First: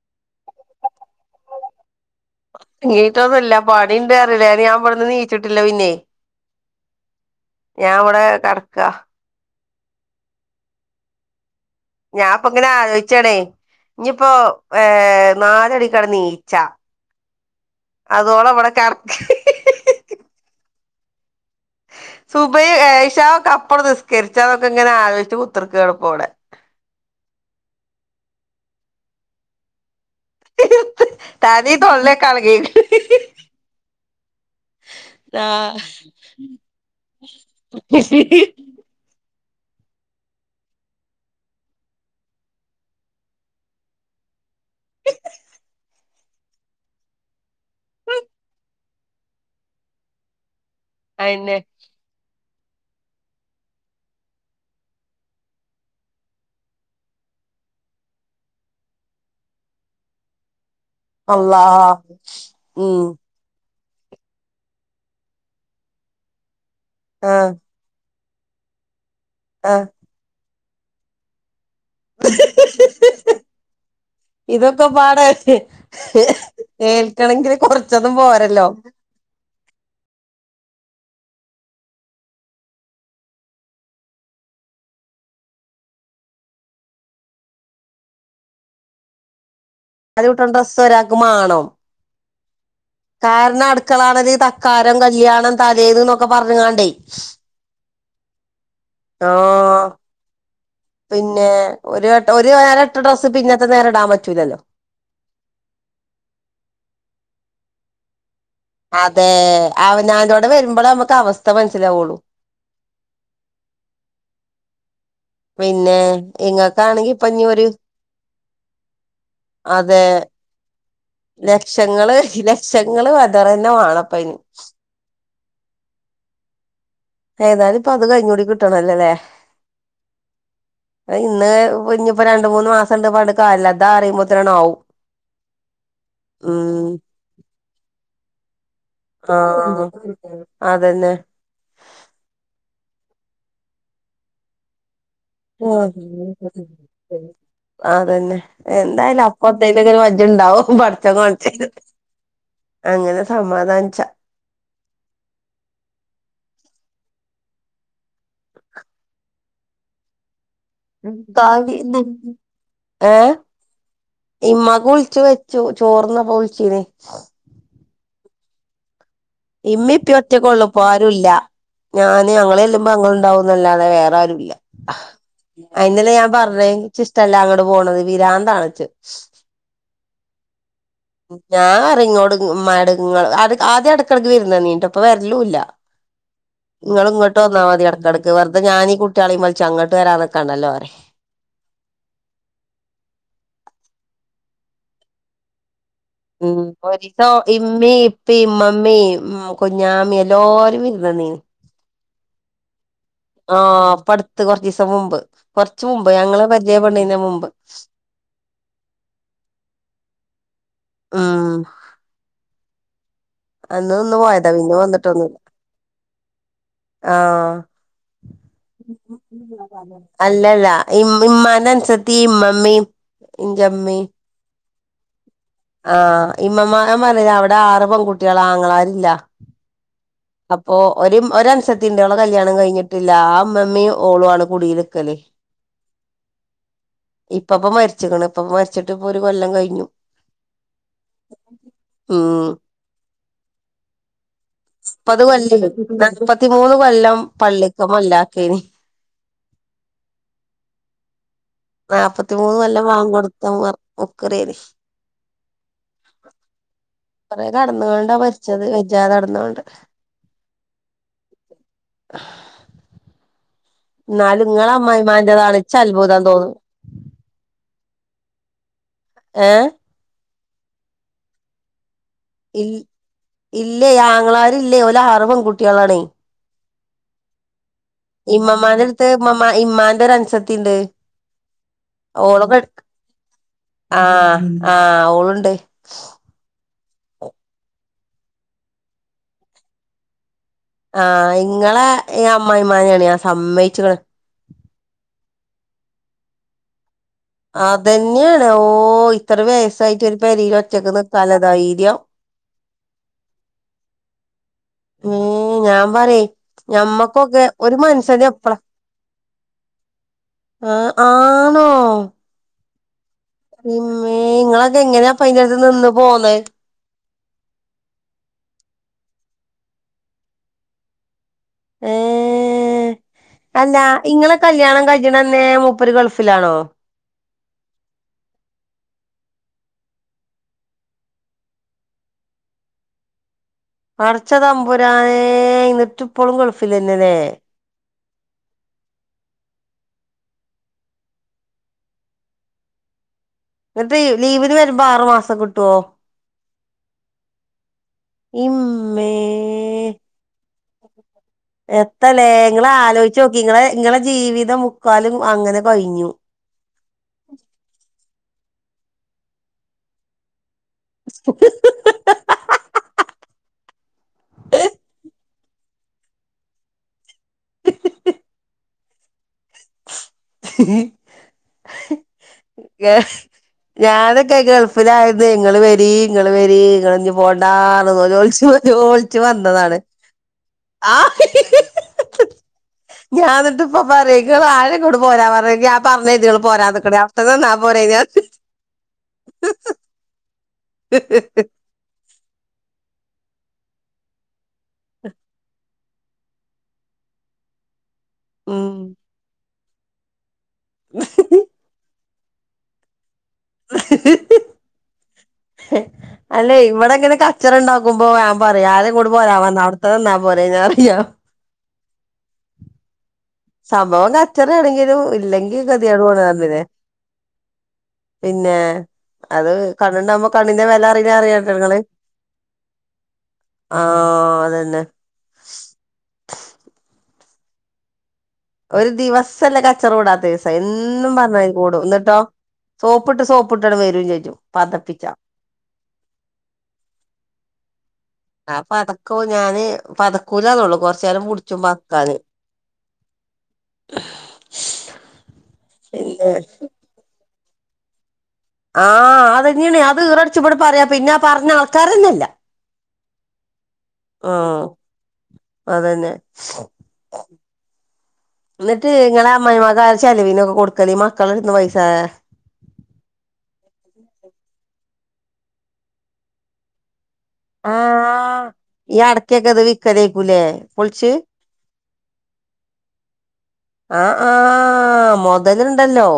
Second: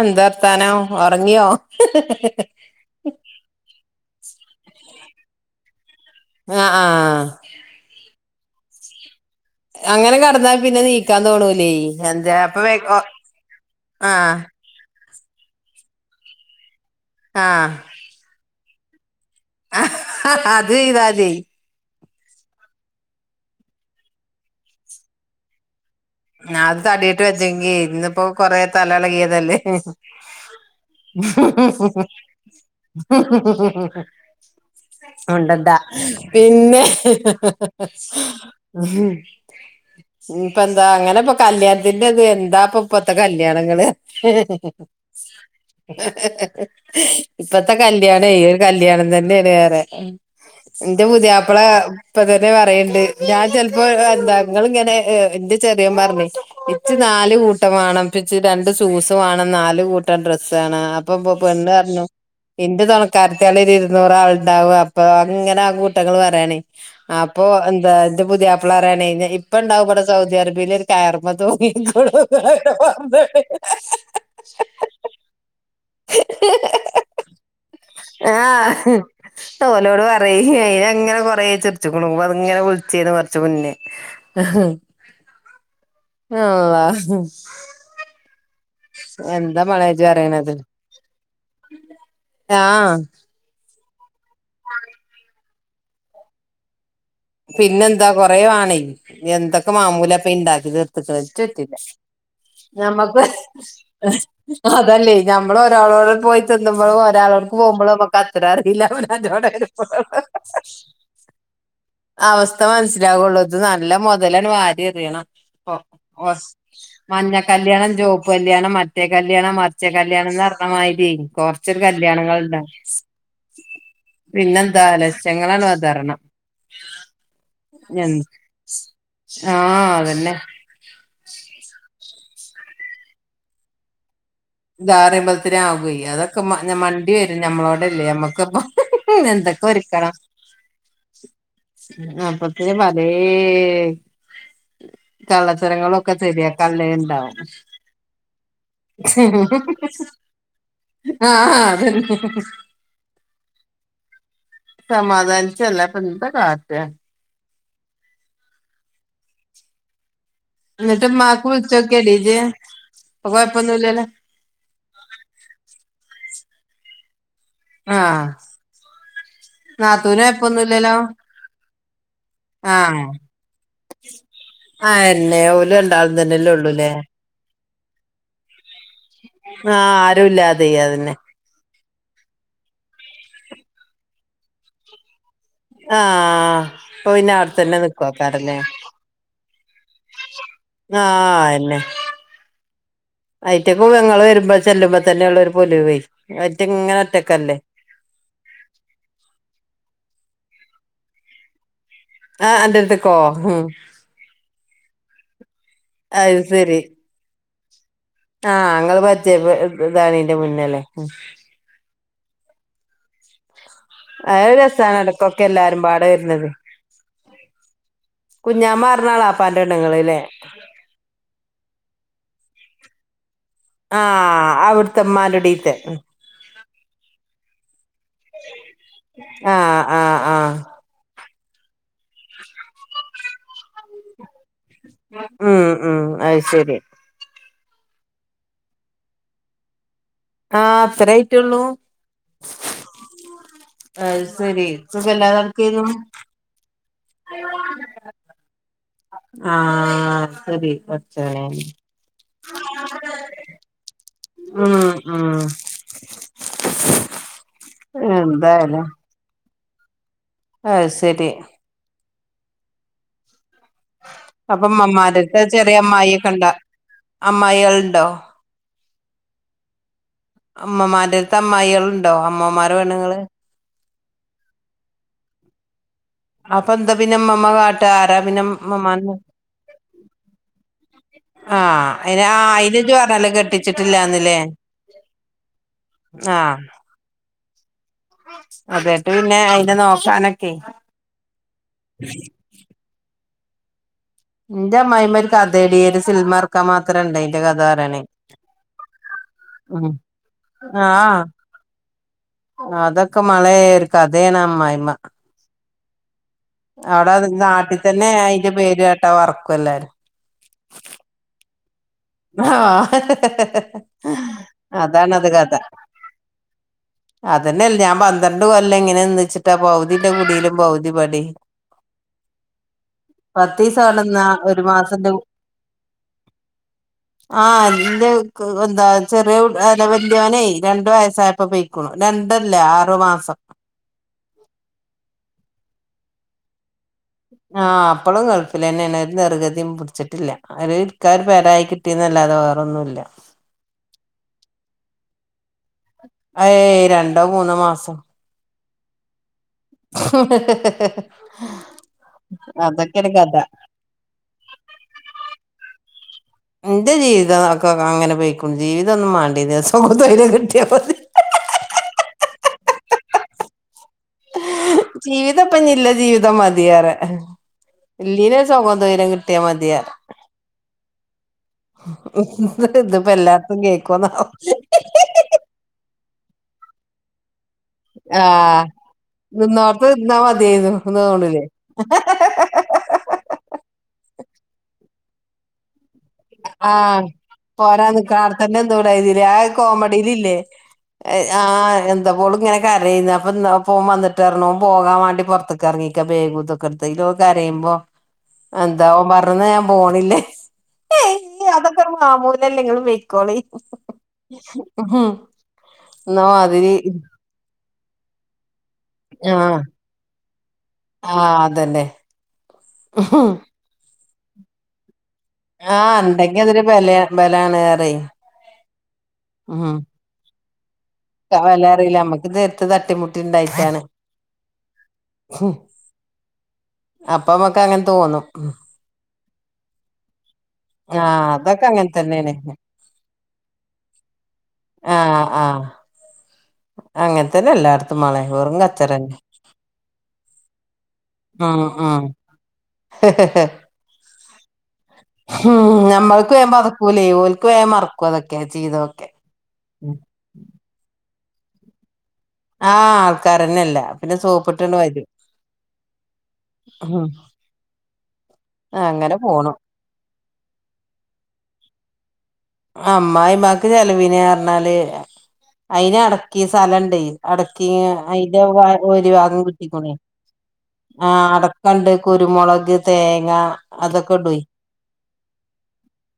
എന്ത വർത്താനം ഒറങ്ങിയോ എണീറ്റൊന്നുല്ല പണീണ്ട് പറഞ്ഞില്ലേ അതിന് ഞാൻ ഇവിടന്ന് എനീച്ചിട്ടില്ല പിന്നെ ആഹ് ആഹ് ഞാൻ ഇവിടെ കെടക്കാ അങ്ങനെ കെടന്നാ പിന്നെ എണീക്കാൻ തോണൂ ഞാപ്പൊ ഇങ്ങനെ ആലോചിച്ചേണേ ഇനിപ്പോ ആഹ് ഏഹ് ഏഹ് നാലാടി കെടന്നു [unintelligible] ആഹ് അതോളം ഇവിടെ കെടക്കേ അത് ചെയ്താതി സുബഹി ഏഷ ഒക്കെ അപ്പഴു നിസ്കരിച്ചു അതൊക്കെ ഇങ്ങനെ ആലോചിച്ച് കുത്തിറി ഞ അത് തടീട്ട് വെച്ചെങ്കി ഇന്നിപ്പോ കൊറെ തല എളകിയതല്ലേ തലി തൊള്ളയൊക്കെ അതോണ്ട് എന്താ എളകീക്ക്ണ് പിന്നെ ഇനീപ്പ എ [unintelligible] അങ്ങന ഇപ്പ കല്യാണത്തിന്റെ ഇത് എന്താപ്പ ഇപ്പത്തെ കല്യാണങ്ങള് ഇപ്പത്തെ കല്യാണേ ഈ ഒരു കല്യാണം തന്നേണ് വേറെ എന്റെ അയന്നെ പുതിയാപ്പള ഇപ്പൊ തന്നെ പറയണ്ട് ഞാൻ ചെലപ്പോ എന്താ ഇങ്ങള് ഇങ്ങനെ എന്റെ ചെറിയോൻ പറഞ്ഞ് ഇച്ചു നാല് കൂട്ടം വേണം ഇപ്പച്ചി രണ്ട് ഷൂസ് വേണം നാല് കൂട്ടം ഡ്രസ്സ് വേണം അപ്പ പൊ അള്ളാ പെണ്ണു പറഞ്ഞു ഇന്റെ ഉം [unintelligible] നൂറ് ആളുണ്ടാവ അപ്പൊ അങ്ങന കൂട്ടങ്ങള് പറയണേ അപ്പൊ ആഹ് എന്താ [unintelligible] പുതിയാപ്പള പറേണേ ഇപ്പ ഉണ്ടാവും ഇവിട സൗദി അറേബിയേല് ഒരു കയറും മേ തൂങ്ങി ആഹ് ഇതൊക്കെ പാടേ ഏൽക്കണെങ്കില് കൊറച്ചൊന്നും പോരല്ലോ ആഹ് ഓലോട് പറയ- എങ്ങനെ കൊറ ചെറിച്ച അങ്ങനെ വിളിച്ചന്ന് മറിച്ച മുന്നേ [unintelligible] ആഹ [unintelligible] എന്താ മനോജ്‌ അത് കിട്ടണ പറയണത് ഡ്രസ്സ് ഒരാൾക്ക് മാണം ആഹ് മക്കളാണത് തക്കാരം കല്യാണം തലേത് എന്നൊക്കെ പറഞ്ഞുകണ്ടേ പിന്നെന്താ കൊറെയുവാണേ എന്തൊക്കെ ആഹ് മാമൂല അപ്പ ഇണ്ടാക്കി തീർത്തിട്ട വറ്റി പിന്നെ [unintelligible] ഒരു വട്ട ഒരു നേരം ല്ല ഇട്ട നമ്മക്ക്- ഡ്രസ്സ് പിന്നത്തെ നേരം ഇടാൻ പറ്റൂലല്ലോ അതല്ലേ ഞമ്മള് ഒരാളോട് പോയി തിന്നുമ്പോളോ ഒരാളോക്ക് പോകുമ്പോളോ നമക്ക്- റില്ല്മനാൻ അതെ ചോട പോ അവനാന്റോടെ വരുമ്പോളേ നമുക്ക് അവസ്ഥ [unintelligible] മനസ്സിലാവുള്ളൂ അവസ്ഥ മനസ്സിലാവുള്ളു ഇത്‌ നല്ല മൊതലാണ് വാരി എറിയണം ഓഹ് പിന്നെ ഓ ഇങ്ങക്കാണെങ്കി ഇപ്പൊ മഞ്ഞ ഇനി ഒരു കല്യാണം ചൊമപ്പ് കല്യാണം മറ്റേ കല്യാണം മരിച്ച അതെ കല്യാണം എന്ന് പറഞ്ഞമാതിരി - കൊറച്ച് ഒരു ലക്ഷങ്ങള് കല്യാണങ്ങുണ്ട ലക്ഷങ്ങള് വെതറന്നെ വാണപ്പ അയിന് പിന്നെ എന്താ അല്ലേ ചെങ്ങളാൻ വതാരണം [unintelligible] ഏതാലും ഇപ്പ അത് കഴിഞ്ഞ കൂടി കിട്ടണല്ലേല്ലേ ആഹ് അതന്നെ ഇന്ന് ഇനിയിപ്പോ രണ്ട മൂന്ന് മാസം ഉണ്ട് പണ്ട് കല്ല [unintelligible] താ അറിയുമ്പോ ദാറയമ്പല [unintelligible] ത്തിന ആവുക അതൊക്കെ ഉം വണ്ടി വരും ഞമ്മളോടല്ലേ നമ്മക്കപ്പ എന്തൊക്കെ ആഹ് ഒരുക്കണം അതന്നെ അപ്പൊ- അതേ [unintelligible] ആ അതന്നെ എന്തായാലും അപ്പ- അതലൊക്കെ ഒരു വജ്ജ ഉണ്ടാവും പഠച്ച കു ആഹ് അതന്നെ അങ്ങനെ സമാധാനിച്ചാ [unintelligible] സമാധാനിച്ച അല്ല ഇപ്പ എന്താ കാറ്റ് എന്നിട്ട് ഉം ഉമ്മാക്ക് താവി വിളിച്ചോക്കിയടി ഇജ്ജ് [unintelligible] ഇപ്പൊ ഏഹ കൊഴപ്പൊന്നുല്ലല്ലോ ഇമ്മക്ക് വിളിച്ചു വെച്ചു ചോറ് തിന്നപ്പോ വിളിച്ചീനെ ആഹ് ഇമ്മയും ഉപ്പയും നാത്തൂന് ഒറ്റക്കെയുള്ളൂ ഇപ്പൊ കൊഴപ്പൊന്നുല്ലല്ലോ ആരുമില്ല ഞാന് ഞങ്ങെല്ലുമ്പോ ആഹ് ഞങ്ങള ഇണ്ടാവുന്നല്ലാതെ വേറെ ആരുല്ല. അയെന്നെ ഓല് അയിന്നല്ലെ രണ്ടാളും ഞാൻ തന്നെല്ലേ പറ്ഞ്ഞെ ഉള്ളൂല്ലേ എനിക്കിഷ്ടല്ല അങ്ങട് പോണത് പി രാന്താണിച്ച് ആഹ് ആരു ഇല്ലാതെ അതെന്നെ ഞാൻ ഇങ്ങോട് മടങ്ങൾ അത് ആദ്യം എടക്ക് എടയ്ക്ക് വിര്ന്ന് വന്നീനിട്ടൊ ഇപ്പം വര്ലൂല ആഹ് ഇങ്ങള് അപ്പൊ പിന്നെ ഇങ്ങോട്ട് വന്നാ അവിടെത്തന്നെ മതി. എടക്കെടക്ക് നിക്കുവാക്കാരല്ലേ വെറ്തെ ഞാനീ കുട്ട്യേളിം വൽച്ച് അങ്ങോട്ട് വരാൻ നിക്കണ്ടല്ലോ റിം ആഹ് അഹന്നെ അയിറ്റക്കു ഇങ്ങള് വരുമ്പ ചെല്ലുമ്പോ തന്നെയുള്ളൊരു പൊലിവ് ഉം ഒരിസോ ഇമ്മി ഇപ്പിമ്മമ്മി ഉം കുഞ്ഞാമി എല്ലോ വിര്ന്നനീ ആഹ് അന്റട്ത്ത്ക്ക് ആഹ് ഇപ്പട്ത്ത്. കൊറ്ച്ചീസം മുമ്പ് കൊറ്ച്ച് മുമ്പ് അത് ഞങ്ങളെ ശരി പരിചയപ്പെട്ണേന്റെമുമ്പ് ആഹ് ഇങ്ങള് പരിചയ പെ ഇതാവ് ണേന്റെ മുന്നെല്ലെ. ഉം അന്ന് നിന്ന് പോയതാ പിന്നെ രസാണ് വന്നിട്ടൊന്നൂല്ല. ഇടക്കൊക്കെ എല്ലാരും പാടെ വരുന്നത് ആഹ് കുഞ്ഞാമ്മ പറഞ്ഞ എളാപ്പാന്റെ പെണ്ണുങ്ങളല്ലേ അല്ലല്ല. ഇമ്മ ഇമ്മാനെ അൻസത്തിം ഇമ്മമ്മിം ഇൻ്റെ മ്മി ആഹ് അവിടുത്തെമ്മാന്റുടീത്തെ ആഹ് ഇമ്മമാരെമാ ടെ ആറ് പെൺകുട്ട്യേളാ ആങ്ങളാരില്ല. ആഹ് ആഹ് ആഹ് അപ്പോ ഒരു ഒരൻ ജത്തി ഇണ്ട്. ഓളെ കല്യാണം കഴിഞ്ഞിട്ട്ല്ല ആ ഇമ്മ മ്മിം ഓളു ആണ് കുടീല്ക്കലെ ഉം ഉം അത് ശരി ഇപ് ഇപ്പപ്പ മരിച്ച്ക്ക്ണ്. ഇപ്പ മരിച്ചിട്ട് ഇപ്പൊ ഒരു കൊല്ലം കഴിഞ്ഞു. ആ അത്രേ ആയിറ്റൊള്ളൂ. ഉം അഹ് ശരി. സുഖ ഇല്ലാതെ കെട്ക്കേന്നു. ഇകൊല്ലാം പള്ളിക്ക് മൊല്ലാക്കേനി. ആഹ് ശെരി പട്ച്ചോനെ. നാപത്തി മൂന്ന് കൊല്ലം വാങ്കു കൊട്ത്ത മർ മുക്രിയെനി ഉം ഉം കുറേ കെടന്നൊണ്ടാ മരിച്ചത് വെജാതെ കെടന്നുകൊണ്ട് അതു ശരി എന്നാലും അപ്പൊ ഇങ്ങളെ ഉമ്മമ്മാരക്ക് അമ്മായിമ്മാന്റെതാണ് ഇച്ച് ചെറിയ അത്ഭുതം അമ്മായിക്കെണ്ടാ തോന്നും അമ്മായികൾ ഉണ്ടോ? ഏഹ് അമ്മമാരടെടുത്ത് അമ്മായികൾ ഉണ്ടോ ഇ അമ്മമാരടെ പെണ്ണുങ്ങള് ഇല്ലേ ആങ്ങളാരില്ലേ ഓല് ആറ് പെൺകുട്ടികളാണേ. അപ്പ എന്താപ്പിന്നേ ഉമ്മമാ കാ ഇമ്മമാന്റെ അടുത്ത് ഉമാ ഇമ്മാന്റെ ഒരു അനുസത്തീണ്ട് ആ അയ്ന് അയിനിജ് പറഞ്ഞാലേ കെട്ടിച്ചിട്ടില്ലാന്നില്ലേ. ആഹ് ആഹ് ഓളുണ്ട് ആഹ് അതെട്ട് പിന്നെ അയിനെ നോക്കാനൊക്കെ ആഹ് ഇങ്ങളെ ഈ അമ്മായ്മാനാണ് ഞാൻ സമ്മയിച്ചേക്കണ് എന്റെ അമ്മായിമാര് ഒര്കഥേടി ഒരു സിൻമ ഇറക്കാൻ മാ അതന്നെയാണ് ഓ ഇത്ര ഉം വയസ്സായിട്ട് ഒരു പെരയില് ഒറ്റക്ക് ആഹ് നിർത്താനുള്ള ധൈര്യം. അതൊക്കെ ഇമ്മളേ ഒരു കഥയാണ് അമ്മായമ്മ പറയ് അവിടെ നാട്ടിൽ തന്നെ അയിന്റെ പേര് കേട്ടാ ഓർക്കു എല്ലാരും ആ ആണോ ആഹ് ഇമ്മേ ഇങ്ങളെക്കെ എങ്ങനെയാ അയിൻ്റെ അടുത്ത് നിന്ന് പോന്നേ അതന്നെയല്ല ഞാൻ പന്ത്രണ്ട് കൊല്ലം ഇങ്ങനെ നിന്നിച്ചിട്ടാ പകുതിന്റെ കുടിയിലും പകുതി ഇപടിം ഏഹ് അല്ല പത്തീസം അവിടെന്നാ ഇങ്ങളെ ഒരു കല്യാണം മാസന്റെ കഴിക്കണന്നെ മൂപ്പര് ഗൾഫിലാണോ. ആഹ് എ എന്താ ചെറിയ അല്ല വല്യവനെ രണ്ടു വയസ്സായപ്പോ പൊയ്ക്കണു രണ്ടല്ല ആറു മാസം. പടച്ച തമ്പുരാനേ എന്നിട്ടിപ്പളും ഗൾഫില് തന്നെയല്ലേ. ഇപ്പളും ഗൾഫിൽ തന്നെയാണ്. ഒരു നിർഗതിം പിടിച്ചിട്ടില്ല അയ്ല് ഇരിക്കാനൊരു പെരായി കിട്ടീന്നല്ലാതെ വേറൊന്നൂല്ല എന്നിട്ട് ലീവിന് വരുമ്പോ ആറ് മാസം കിട്ട് ഏഹ് രണ്ടോ മൂന്നോ മാസം. മ്മേ ഏ എത്താല്ലേ നിങ്ങള് അതൊക്കെയാണ് ആലോചിച്ചു കഥ നോക്കീ നിങ്ങളെ ജീവിതം മുക്കാലും അങ്ങനെ കഴിഞ്ഞു എന്റെ ജീവിതം ഒക്കെ അങ്ങനെ പോയിക്ക ജീവിതം ഒന്നും [unintelligible] ജീവിതപ്പൊ ഇനില്ല ജീവിതം മതിയേറെ ഇല്ലീന [unintelligible] ട്ടിയാ മതിയാ കേൾക്കുമെന്നാവും ഞാനൊക്കെ ഗൾഫിലായത് നിങ്ങള് വരീ ഇങ്ങള് വരീ ഇങ്ങള് ഇനി പോ എണ്ടാ തോ ആ [unintelligible] വന്നതാണ് നിന്നോർത്ത് നിന്നാ മതിയായിരുന്നു എന്ന് ആഹ് തോന്നില്ലേ ഞാ എന്നിട്ട് ഇപ്പ പറയും ഇങ്ങള് ആരേ കൊടു പോരാ പറ ആഹ് പോരാ ഞാൻ നിക്കണാ അടുത്തന്നെ [unintelligible] ആ കോമഡിൽ ഇല്ലേ ആഹ് എന്താപ്പോളും ഇങ്ങനെ കരയുന്ന അപ്പോൻ വന്നിട്ടറഞ്ഞു പോകാൻ വേണ്ടി പുറത്തക്ക് ഇറങ്ങിക്ക വേഗൂതൊക്കെ എടുത്തു കരയുമ്പോ എന്താ ഉം അവൻ പറഞ്ഞത് ഞാൻ പോണില്ലേ ഏ അതൊക്കെ മാമൂലല്ലെ ഇങ്ങള് വെ കോളി മ് എന്നാ മാതിരി മ്പോ വേം പറയും ആരെയും കൂടെ പോരാ ആഹ് വന്ന അവിടുത്തെന്നാ പോരേ പറയും ആഹ് അതന്നെ സംഭവം കച്ചറയാണെങ്കിലും അല്ലെങ്കി ആഹ് ഗതിയേട് പോണ ഇണ്ടെങ്കി പറഞ്ഞില്ലേ അതൊരു ബല ബലാണ് പറയും പിന്നെ അത് കണ്ണുണ്ടാവുമ്പോ കണ്ണിന്റെ വെല വല അറിയില്ല നമ്മക്ക് നേരത്ത തട്ടിമുട്ടിുണ്ടായിട്ടാണ് ആഹ് അതന്നെ ഫു അപ്പ നമക്ക് അങ്ങനെ തോന്നും..... ഒരു ദിവസല്ലേ കച്ചറ കൂടാത്ത ദിവസം എന്നും ആഹ് പറഞ്ഞ അതൊക്കെ കൂടും അങ്ങനെ എന്നന്ന്ട്ടോ.... തന്നെയാണ് സോപ്പിട്ട് സോപ്പിട്ടട വരും ചേച്ചു പതപ്പിച്ചാ...... ആ അങ്ങനെത്തന്നെ എല്ലാ ആ പതക്കോ ഞാന് പതക്കൂലാന്നള്ളൂ കുറച്ച നേരം ഉം കുടിച്ചും ഉം പതക്കാന്. ഉം പിന്നെ ഞമ്മൾക്ക് വേം വിയുമ്പോ അതൊക്കൂല മറക്കും ചെയ്തൊക്കെ ആഹ് അതന്നെയണ അത് വീറടിച്ച ഇവിടെ പറയാം പിന്നെ പറഞ്ഞ ആൾക്കാരന്നല്ല ആഹ് ആൾക്കാരന്നെല്ല പിന്നെ ആഹ് സോപ്പിട്ടണ്ട് വരും ഉം [unintelligible] എന്നിട്ട് അങ്ങനെ നിങ്ങളെ പോണു അമ്മായിമ്മാക്ക് ചലവിനൊക്കെ കൊടുക്കല് മക്കള ഇന്ന് പൈസ അ് അമായിമ്മാക്ക് ചെലവിനെ പറഞ്ഞാല് അയിന് അടക്കി സ്ഥലം ഇണ്ട...... അടക്കി അതിന്റെ ആഹ് ഈ ഊരിഭാഗം അടക്കൊക്കെ ഇത് കിട്ടിക്കണേ വിക്കലേക്കൂലേ ആ പൊളിച്ച് അടക്കണ്ട്.... മുളക് തേങ്ങ ആഹ് അതൊക്ക ഇടയി.... ആഹ് മൊതല്ണ്ടല്ലോ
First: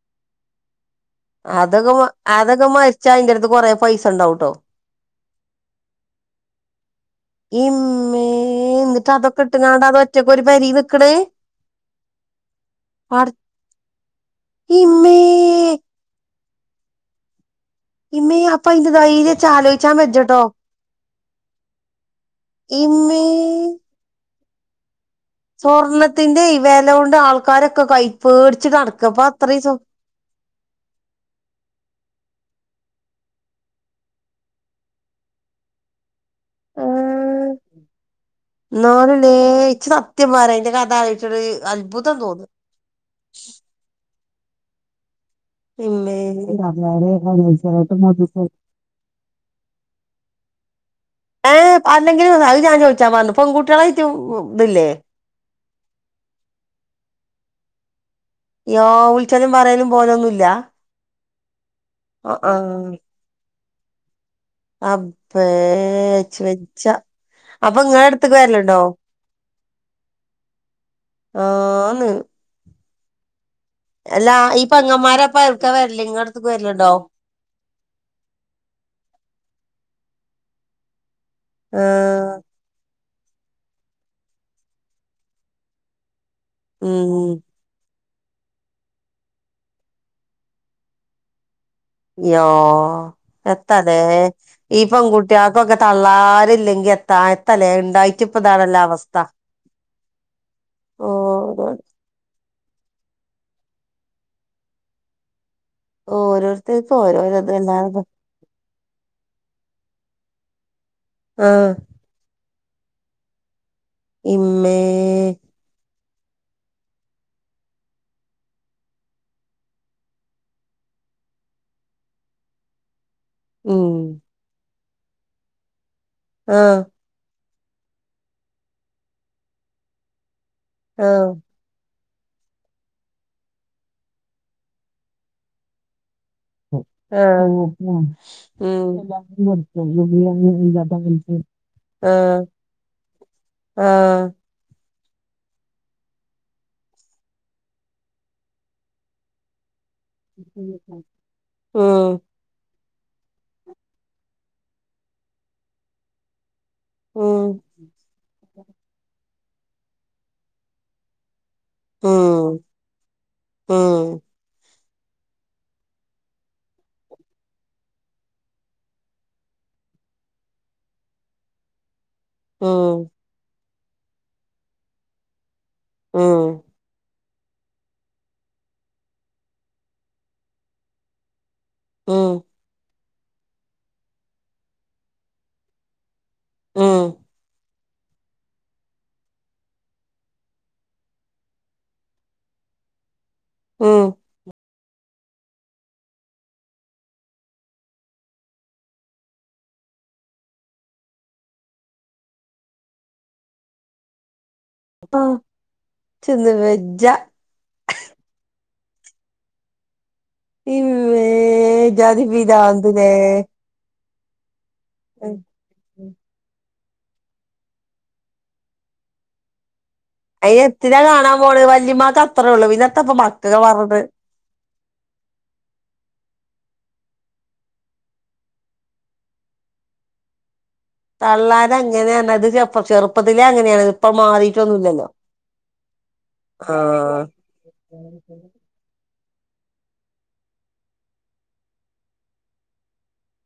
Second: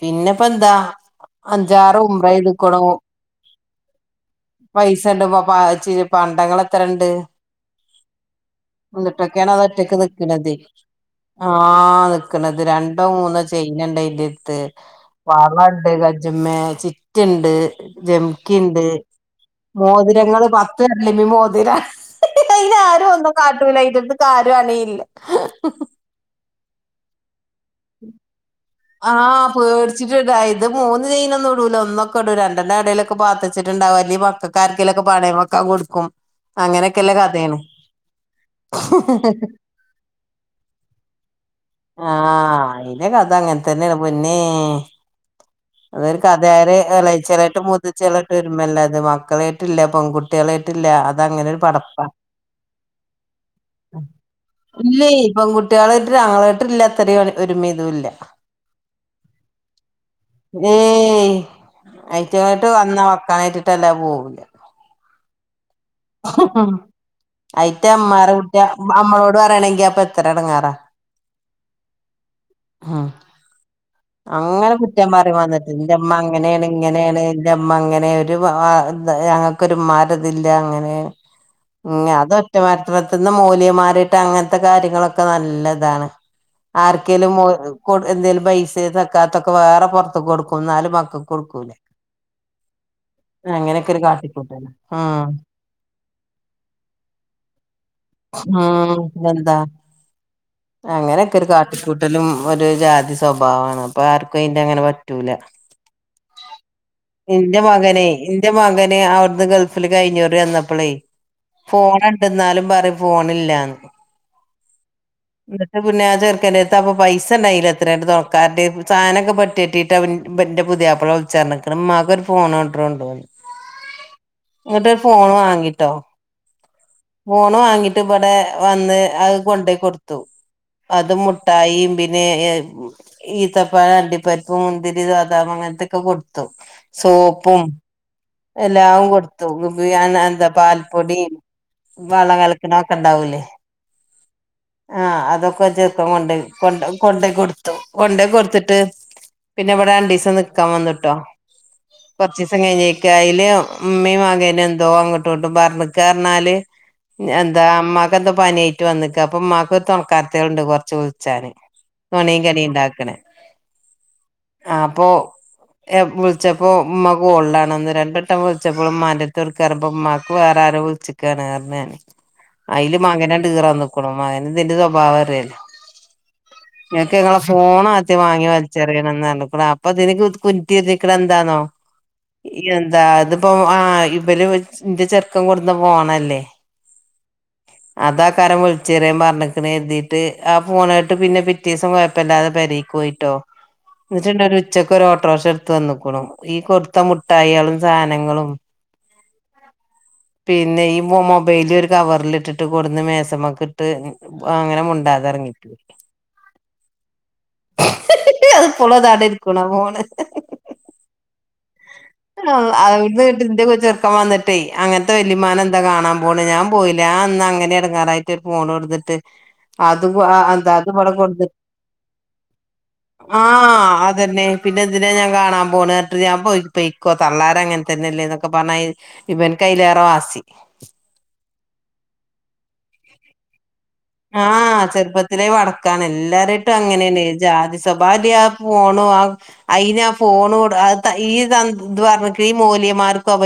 പിന്നെപ്പ എന്താ..... അതൊക്കെ അഞ്ചാറ് ഉംറ അതൊക്കെ ചെയ്തുക്കുണു മരിച്ചാ അതിന്റെ അടുത്ത് കൊറെേ പൈസ ഉണ്ടാവട്ടോ...... പൈസ ഉണ്ട് പ്പ ഇച്ചിരി പണ്ടങ്ങളൊക്കെ ഇമ്മേ എന്നിട്ട് അതൊക്കെ എന്നിട്ടൊക്കെയാണ് അത് ഇട്ട്ങ്ങാണ്ട് ഒറ്റക്ക് ഒരു നിക്കണത് പെരീ നിക്ക്ണ് ആ നിക്കണത് രണ്ടോ പട മൂന്നോ. പനണ്ട ഇന്റെത്ത് ഇമ്മേ വളണ്ട് കജ്മ്മ ചിറ്റുണ്ട്...... ഇമ്മേ അപ്പൊ ജിവ്ക്കിണ്ട് അയിന്റെ ധൈര്യച്ച് ആലോയിച്ചാൻ വെജ്ജട്ടോ മോതിരങ്ങള് പ..... മി മോതിര അയിന് ആരും ഇമ്മേ ഒന്നും കാട്ടില്ലായിറ്റ ആാരും അണയില്ല..... സ്വർണത്തിന്റെ ഈവേല കൊണ്ട് ആൾക്കാരൊക്കെ കൈപ്പേടി..... ആഹ് പേടിച്ചിട്ട് ഇടാ ഇത് മൂന്ന് ചെയ്യയിുന്നൊന്നും ടൂല ഒന്നൊക്കെ ഇടൂല ഒന്നൊക്കെ...... പന്റെ കടയിലൊക്കെ പാത്തിച്ചിട്ടുണ്ടാവുംല്ല മക്കാർക്കൊെ പണയ വെക്കാ കൊടുക്കും...... അങ്ങനൊക്കെയുള്ള കഥയാണ്..... എന്നളല്ലേ ഇച്ച സത്യം പറയ അതിൻ്റെ കഥ ആലോയ്മച്ച ഒരു അത്ഭുതം തോന്നുന്നു..... ഇതങ്ങന്തന്നേന് പൊന്നേ..... അതരു ഇമ്മേ കഥകാര് ഇളച്ചലായിട്ട് മുതച്ചലായിട്ട് ഒരുല്ല അത് മക്കളായിട്ടും ഇല്ല... ആ അതങ്ങനെ ഒരു ഏഹ് പടപ്പാ അല്ലെങ്കിലും അത് ഞാൻ ചോദിച്ചാൻ മറന്നു പെൺകുട്ടികളായിട്ട് ഇതില്ലേ കുട്ട്യാൾ കേട്ട് താൾ കേട്ടില്ല അത്രയും ഒരുമ ഇതും ഇല്ല യ്യോ ഉളിച്ചലും പറയലും പോലൊന്നുമ ഏയ് ഐറ്റമായിട്ട് വന്ന വക്കാനായിട്ടിട്ട്ല്ല പോവില്ല അപ്പേ അയിറ്റ ഇങ്ങളെ അമ്മാർ അടുത്ത്ക്ക് കുട്ടിയ വരലുണ്ടോ അമ്മളോട് പറയണെങ്കിൽ എ അപ്പ എത്രടങ്ങാറ ആഹ് ആാണ് ഉം അങ്ങനെ കുറ്റം പറി പെങ്ങന്മാരപ്പ വന്നിട്ട് എവ്ട്ക്കാ എന്റെ വരല് അമ്മ ഇങ്ങളെ അടുത്ത്ക്ക് അങ്ങനെയാണ് വരലുണ്ടോ ഇങ്ങനെയാണ് ൻ്റെ അങ്ങനെൊ ഒരു ഞങ്ങൾക്കൊരുമാരതില്ല അങ്ങനെ ഉം ആഹ് അതൊറ്റെ മാർ പന്ന് മൂലിയമാർട്ട് അങ്ങനത്തെ കാര്യങ്ങളൊക്കെ നല്ലതാണ് ആർക്കേലും ഉം കൊ എന്തേലും പൈസ തക്കത്തൊക്കെ വേറെ പുൊറത്ത് കൊടുക്കും എന്നാലും മക്കക്ക് കൊടുക്കൂലേ യോ എത്തല്ലേ ഒരു കാട്ടിക്കൂട്ടല ഈ ഉം പെൺകുട്ടികൾക്കൊക്കെ തള്ളാറില്ലെങ്കി എത്താ എത്തല്ലേ ഉണ്ടായിട്ട് ഇപ്പ ഇതാണല്ലോ അവസ്ഥ ഉതെന്താ അങ്ങനെയൊക്കെ ഒരു ഓരോ കാട്ടിക്കൂട്ടലും ഒരു ജാതി സ്വഭാവമാണ് അപ്പൊ ആർക്കും അയിന്റെ അങ്ങനെ പറ്റൂല ഓരോരുത്തർക്കും ഓരോരോ ഇത് എൻ്റെ അല്ലാതെ മകനെ എൻ്റെ മകനെ അവിടുന്ന് ഗൾഫ ഫല് കഴിഞ്ഞറി വന്നപ്പോളേ ആഹ് ഫോണ് ഉണ്ടെന്നാലും പറയും ഫോണില്ലാന്ന് [unintelligible] [unintelligible] ചെർക്കെന്റെടത് അപ്പൊ പൈസ എണ്ടായില്ല എത്രണ്ട് നോക്കണ്ട്‌ സാധനൊക്കെട്ടിട്ടിട്ട് ഇവൻ ഇവന്റെ പുതിയാപ്പള വ [unintelligible] മക ഒരു ഫോൺകൊൺഡ്രോണ്ടോണ്ട് ഉം ഇങ്ങിട്ടരു ഫോൺ വാങ്ങിട്ടോ ആ ഫോണ് വാങ്ങിട്ട് ഇവിടെ വന്ന് അത് കൊണ്ടോയി കൊടുത്തു അത് ആഹ് മുട്ടായി പി ന്നെ ഈത്തപ്പഴം അണ്ടിപ്പരിപ്പ് മുന്തിരി ബതാം അങ്ങനത്തൊക്കെ കൊടു ത്തു സോപ്പും ആഹ് ആഹ് എല്ലാം കൊടുത്തു ആഹ് [unintelligible] പാൽപ്പൊടിയും വള കലക്കണൊക്ക ഇണ്ടാവൂലേ ആ അതൊക്കെ ചെറക്കൻ കൊണ്ട കൊ കൊണ്ട കൊടുത്തു കൊണ്ടോയി കൊടുത്തിട്ട് പി ന്നെ ഇവിടെരണ്ടീസം നിക്കാൻ ഉം വന്നിട്ടോ കൊറച്ച് ദിവസം കഴിഞ്ഞ് [unintelligible] ഉമ്മയും മകനും എന്തോ അങ്ങോട്ടും ഇങ്ങട്ട് പറഞ്ഞക്കർന്നാല് ഉം ഉം എന്താ അമ്മാക്ക് എന്താ പനി ആയിട്ട് വന്നേക്ക അപ്പംഉമ്മാക്ക് തണുക്കാത്തണ്ട് കൊറച്ച് വിളിച്ചാന് പണി കടീം ഇണ്ടാക്കണേ ആ അപ്പൊ വിളിച്ചപ്പോ ഉമ്മ കോൾഡണന്ന് രണ്ടു വട്ടം വിളിച്ചപ്പോളും ഉമ്മാന്റെടുത്ത് കൊടുക്കാൻ പറയുമ്പ ഉമ്മാക്ക് വേറെ ആരോ വിളിച്ചേക്കാണ് പറഞ്ഞാന് ഉം അതില് ഉം മകനണ്ടീറാൻ നിക്കണു മകന് ഇതിന്റെ സ്വഭാവം അറിയാല്ല ആ ഇങ്ങളെ ഫോണ ആദ്യം വാങ്ങി വലിച്ചറിയണ എന്ന് പറഞ്ഞേക്കണു അപ്പൊനിക്ക് [unintelligible] എന്താന്നോ ഉം എന്താ ഇതിപ്പോ ആ ഇവല് ഇന്റെ ചെറുക്കൻ കൊണ്ടന്ന ഫോണല്ലേ ആ അതാ കാരം വിളിച്ചെറിയൻ പറഞ്ഞിക്കണ എഴുതിട്ട് ആ ഫോണായിട്ട് പിന്നെ പിറ്റേസം കൊഴപ്പില്ലാതെ പെ രേക്ക് പോയിട്ടോ ഉം എന്നിട്ടൊണ്ടൊരു ഒരു ഉച്ചക്ക ഓട്ടോറിക്ഷ എടുത്ത് വന്നേക്കണു ഈ കൊടുത്ത മു ട്ടായികളും സാനങ്ങളും പിന്നെ ഈ മൊബൈല് ഒരു കവറിൽ ഇട്ടിട്ട് കൊണ്ടന്ന് മേശമേ‌ക്കിട്ട് അങ്ങനെ മുണ്ടാതെ ഇറങ്ങി പോയി ജ്ജ അത് ഇപ്പളും അതവിടെ ഇരിക്കണു ഫോൺ ഇമ്മേ ഇജാതി ആ പിരാന്ത് ലേ അവിടുന്നിട്ടിന്റെ കൊച്ചർ ക്കൻ വന്നിട്ടേ അങ്ങനത്തെ വെല്ലിമ്മാനെ എന്താ കാണാൻ പോണെ ഞാൻ പോയില്ല അന്ന് അങ്ങനെ എടുങ്ങാറായിട്ട്, ഒരു ഫോൺ കൊടുത്തിട്ട് അത് അയിന് എന്താ എത്തിനാ അതിവിടെ കാണാൻ കൊടുന്നിട്ട്, പോണ് വല്ലിമ്മാക്ക് അത്രേ ഉള്ളൂ പിന്നെ എത്താപ്പ ആ മക്കള് പറഞ്ഞിട്ട് അതന്നെ പിന്നെഎന്തിനാ ഞാൻ കാണാൻ പോണ് എന്ന് പറഞ്ഞിട്ട് ഞാൻ പോയി പൊയ്ക്കോ തള്ളാര് അങ്ങനെ തന്നെല്ലേ എന്നൊക്കെ പറഞ്ഞ ഇവൻക്ക് അയ്ലേറെ വാസി. തള്ളാൻ അങ്ങനെയാണ്. അത് ചെപ് ചെറുപ്പത്തിലെ അങ്ങനെയാണ്. ഇപ്പ ആ മാറിയിട്ടൊന്നുല്ലല്ലോ ചെറുപ്പത്തിലേ വടക്കാണ്, എല്ലാരേട്ടും അങ്ങനെയാണ് ആഹ് ജാതി സ്വഭാവല്ലെ ആ ഫോണു, ആ അയിന് ആ ഫോൺട് ത് ഈ ഇത് പറഞ്ഞിക്ക ഈ മൊല്യമാർക്കും അവർ